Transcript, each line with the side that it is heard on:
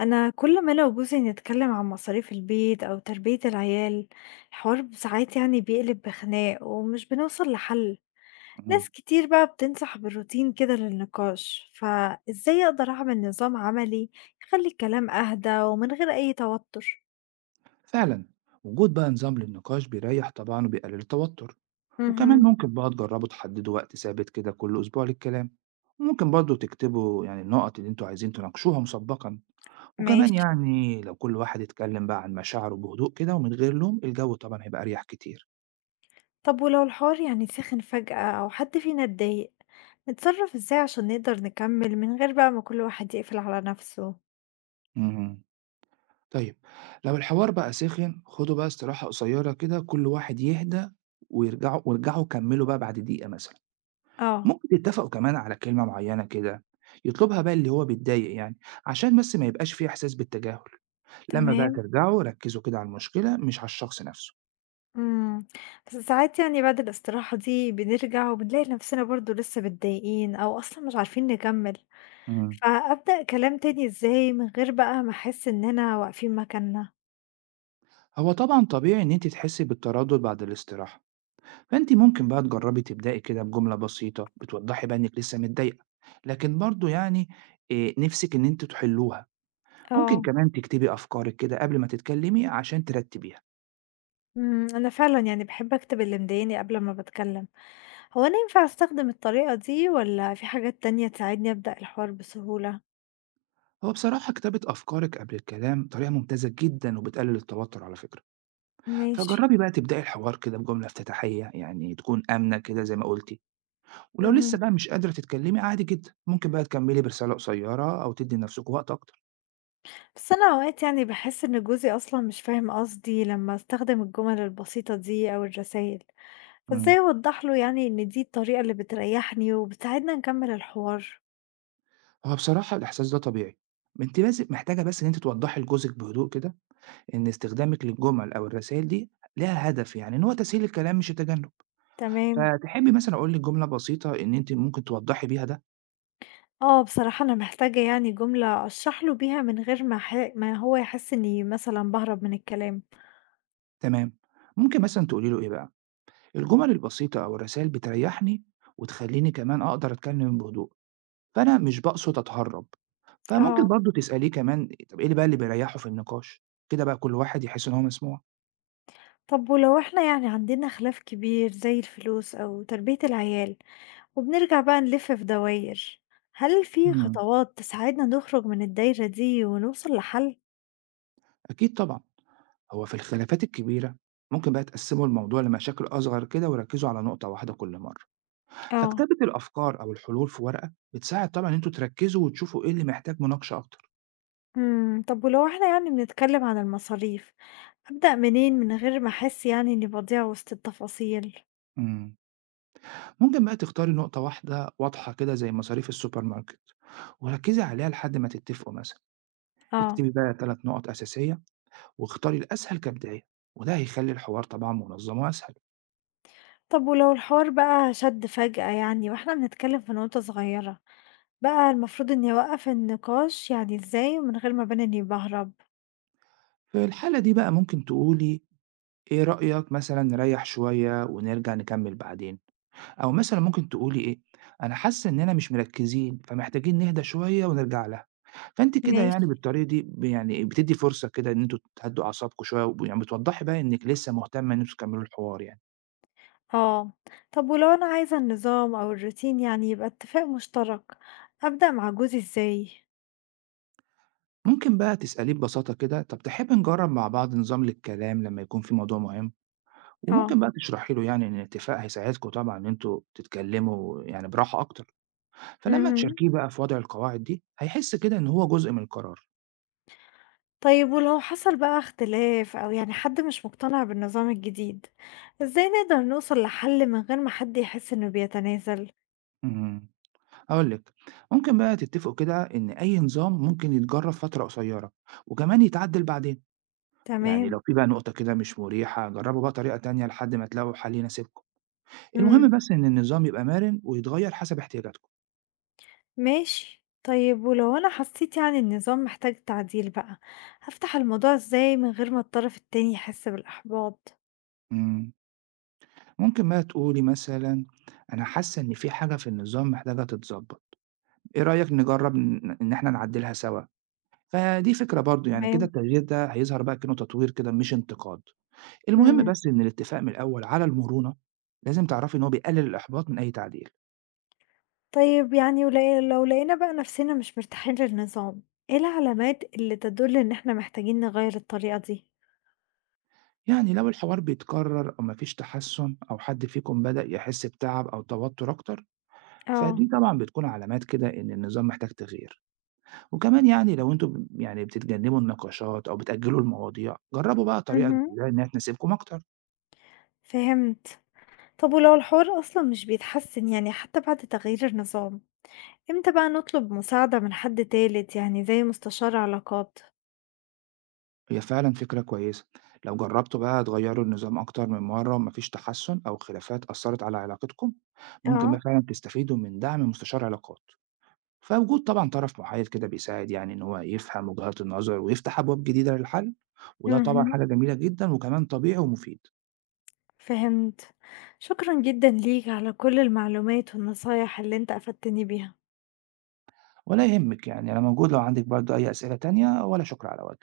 left: أنا كل ما أنا وجوزي نتكلم عن مصاريف البيت أو تربية العيال، الحوار ساعات يعني بيقلب بخناق ومش بنوصل لحل.
right: مهم.
left: ناس كتير بقى بتنصح بالروتين كده للنقاش، فإزاي أقدر أعمل نظام عملي يخلي الكلام أهدى ومن غير أي توتر؟
right: فعلا، وجود بقى نظام للنقاش بيريح طبعا وبيقلل التوتر. وكمان
left: مهم.
right: ممكن بقى تجربوا تحددوا وقت ثابت كده كل أسبوع للكلام، وممكن برضو تكتبوا يعني النقط اللي انتوا عايزين تناقشوها مسبقا. وكمان
left: ماشي.
right: يعني لو كل واحد اتكلم بقى عن مشاعره بهدوء كده ومن غير لوم، الجو طبعا هيبقى أريح كتير.
left: طب ولو الحوار يعني سخن فجأة أو حد فينا اتضايق، نتصرف إزاي عشان نقدر نكمل من غير بقى ما كل واحد يقفل على نفسه؟
right: مهم. طيب، لو الحوار بقى سخن خدوا بقى استراحة قصيرة كده كل واحد يهدى، ويرجعوا كملوا بقى بعد دقيقة مثلا.
left: اه.
right: ممكن يتفقوا كمان على كلمة معينة كده يطلبها بقى اللي هو بيتضايق يعني، عشان بس ما يبقاش فيه إحساس بالتجاهل. لما بقى
left: تمام.
right: ترجعوا ركزوا كده على المشكلة مش على الشخص نفسه.
left: إمم، بس ساعات يعني بعد الاستراحة دي بنرجع وبنلاقي نفسنا برضه لسه متضايقين أو أصلًا مش عارفين نكمّل،
right: مم.
left: فأبدأ كلام تاني إزاي من غير بقى ما أحس إننا واقفين مكاننا؟
right: هو طبعا طبيعي إن أنت تحسي بالتردد بعد الاستراحة، فأنت ممكن بقى تجربي تبدأي كده بجملة بسيطة بتوضحي بقى إنك لسه متضايقة، لكن برضو يعني إيه، نفسك إن أنتوا تحلوها. ممكن
left: اه.
right: كمان تكتبي أفكارك كده قبل ما تتكلمي عشان ترتبيها.
left: أنا فعلًا يعني باحب أكتب اللي مضايقني قبل ما باتكلم، هو أنا ينفع أستخدم الطريقة دي والّا في حاجات تانية تساعدني أبدأ الحوار بسهولة؟
right: هو بصراحة كتابة أفكارك قبل الكلام طريقة ممتازة جدا، وبتقلل التوتر على فكرة.
left: ماشي.
right: فجرّبي بقى تبدئي الحوار كده بجملة افتتاحية، يعني تكون آمنة كده زي ما قُلتِ، ولو لسه
left: اهم.
right: بقى مش قادرة تتكلّمي عادي جدًا، ممكن بقى تكمّلي برسالة قصيّرة أو تدّي لنَفْسِك وقت أكتر.
left: بس أنا أوقات يعني باحس إن جوزي أصلًا مش فاهم قصدي لمّا أستخدم الجمل البسيطة دي أو الرسايل.
right: إمم.
left: فإزاي أوضّح له يعني إن دي الطريقة اللي بتريّحني وبتساعدنا نكمّل الحوار؟
right: هو بصراحة الإحساس ده طبيعي، أنتِ بس محتاجة بس إن أنتِ توضّحي لجوزِك بهدوء كده إن استخدامِك للجُمل أو الرسايل دي ليها هدف، يعني إن هو تسهيل الكلام مش التجنُّب.
left: تمام.
right: فتحبّي مثلًا أقول لِك جملة بسيطة إن أنتِ ممكن توضّحي بيها ده؟
left: آه، بصراحة أنا محتاجة يعني جملة أشرح له بيها من غير ما هو يحس إني مثلًا باهرب من الكلام.
right: تمام. ممكن مثلًا تقولي له إيه بقى، الجُمل البسيطة أو الرسايل بتريّحني وتخلّيني كمان أقدر أتكلّم بهدوء، فأنا مش باقصد أتهرّب.
left: آه.
right: فممكن برضه تسأليه كمان طَب إيه اللي بيريّحه في النقاش؟ كده بقى كل واحد يحس إن هو مسموع.
left: طب ولو إحنا يعني عندنا خلاف كبير زي الفلوس أو تربية العيال وبنرجع بقى نلِف في دواير، هل في
right: إمم.
left: خطوات تساعدنا نخرج من الدايرة دي ونوصل لحل؟
right: أكيد طبعًا، هو في الخلافات الكبيرة ممكن بقى تقسّموا الموضوع لمشاكل أصغر كده وركّزوا على نقطة واحدة كل مرّة.
left: آه.
right: فكتابة الأفكار أو الحلول في ورقة بتساعد طبعًا إن أنتم تركّزوا وتشوفوا إيه اللي محتاج مناقشة أكتر.
left: إمم. طب ولو إحنا يعني بنتكلم عن المصاريف، أبدأ منين من غير ما أحس يعني إني باضيع وسط التفاصيل؟
right: إمم. ممكن بقى تختاري نقطة واحدة واضحة كده زي مصاريف السوبر ماركت، وركّزي عليها لحد ما تتفقوا مثلًا.
left: آه.
right: اكتبي بقى 3 نقط أساسية واختاري الأسهل كبداية، وده هيخلي الحوار طبعا منظم وأسهل.
left: طب ولو الحوار بقى شد فجأة يعني وإحنا بنتكلم في نقطة صغيرة، بقى المفروض إني أوقف النقاش يعني إزاي من غير ما أبان إني باهرب؟
right: في الحالة دي بقى ممكن تقولي إيه رأيك مثلا نريح شوية ونرجع نكمل بعدين، أو مثلا ممكن تقولي إيه، أنا حاسة إننا مش مركزين فمحتاجين نهدى شوية ونرجع لها. فأنت كده
left: ماشي.
right: يعني بالطريقة دي يعني بتدي فرصة كده إن أنتوا تهدوا أعصابكم شوية، ويعني بتوضحي بقى إنك لسه مهتمة إن أنتوا تكملوا الحوار يعني.
left: آه. طب ولو أنا عايزة النظام أو الروتين يعني يبقى اتفاق مشترك، أبدأ مع جوزي إزاي؟
right: ممكن بقى تسأليه ببساطة كده طب تحب نجرب مع بعض نظام للكلام لما يكون في موضوع مهم،
left: آه.
right: وممكن بقى تشرحي له يعني إن الاتفاق هيساعدكم طبعًا إن أنتم تتكلموا يعني براحة أكتر. فلمّا
left: مهم.
right: تشاركيه بقى في وضع القواعد دي، هيحس كده إن هو جزء من القرار.
left: طيب ولو حصل بقى اختلاف أو يعني حد مش مقتنع بالنظام الجديد، إزاي نقدر نوصل لحل من غير ما حد يحس إنه بيتنازل؟
right: إمم، هاقول لِك، ممكن بقى تتفقوا كده إن أي نظام ممكن يتجرب فترة قصيرة، وكمان يتعدل بعدين. يعني
left: تمام.
right: لو في بقى نقطة كده مش مريحة جربوا بقى طريقة تانية لحد ما تلاقوا حل يناسبكم.
left: إمم.
right: المهم بس إن النظام يبقى مرن ويتغير حسب احتياجاتكم.
left: ماشي. طيب ولو أنا حسيت يعني النظام محتاج تعديل بقى، هافتح الموضوع إزاي من غير ما الطرف التاني يحس بالإحباط؟
right: إمم، ممكن بقى تقولي مثلًا أنا حاسة إن في حاجة في النظام محتاجة تتضبط. إيه رأيك نجرّب إن إحنا نعدّلها سوا؟ فدي فكرة برضه، يعني كده
left: تمام.
right: التغيير ده هيظهر بقى كأنه تطوير كده مش انتقاد. المهم
left: إمم.
right: بس إن الاتفاق من الأول على المرونة، لازم تعرفي إن هو بيقلل الإحباط من أي تعديل.
left: طيب يعني ولا لو لقينا بقى نفسنا مش مرتاحين للنظام، إيه العلامات اللي تدل إن إحنا محتاجين نغير الطريقة دي؟
right: يعني لو الحوار بيتكرر أو ما فيش تحسُّن أو حد فيكم بدأ يحس بتعب أو توتُّر أكتر،
left: آه.
right: فدي طبعًا بتكون علامات كده إن النظام محتاج تغيير. وكمان يعني لو أنتم يعني بتتجنّبوا النقاشات أو بتأجّلوا المواضيع، جرّبوا بقى طريقة
left: اهم.
right: جديدة إنها تناسبكم أكتر.
left: فهمت. طب ولو الحوار أصلا مش بيتحسن يعني حتى بعد تغيير النظام، امتى بقى نطلب مساعدة من حد تالت يعني زي مستشار علاقات؟
right: هي فعلًا فكرة كويسة، لو جرّبتوا بقى تغيّروا النظام أكتر من مرّة وما فيش تحسُّن أو خلافات أثّرت على علاقتكم، ممكن بقى
left: اه.
right: فعلًا تستفيدوا من دعم مستشار علاقات. فوجود طبعًا طرف محايد كده بيساعد يعني إن هو يفهم وجهات النظر ويفتح أبواب جديدة للحل، وده طبعًا
left: مهم.
right: حاجة جميلة جدًا وكمان طبيعي ومفيد.
left: فهمت. شكرا جدا ليك على كل المعلومات والنصايح اللي انت أفدتني بيها.
right: ولا يهمِّك، يعني أنا موجود لو عندِك برضه أي أسئلة تانية، ولا شكر على واجب.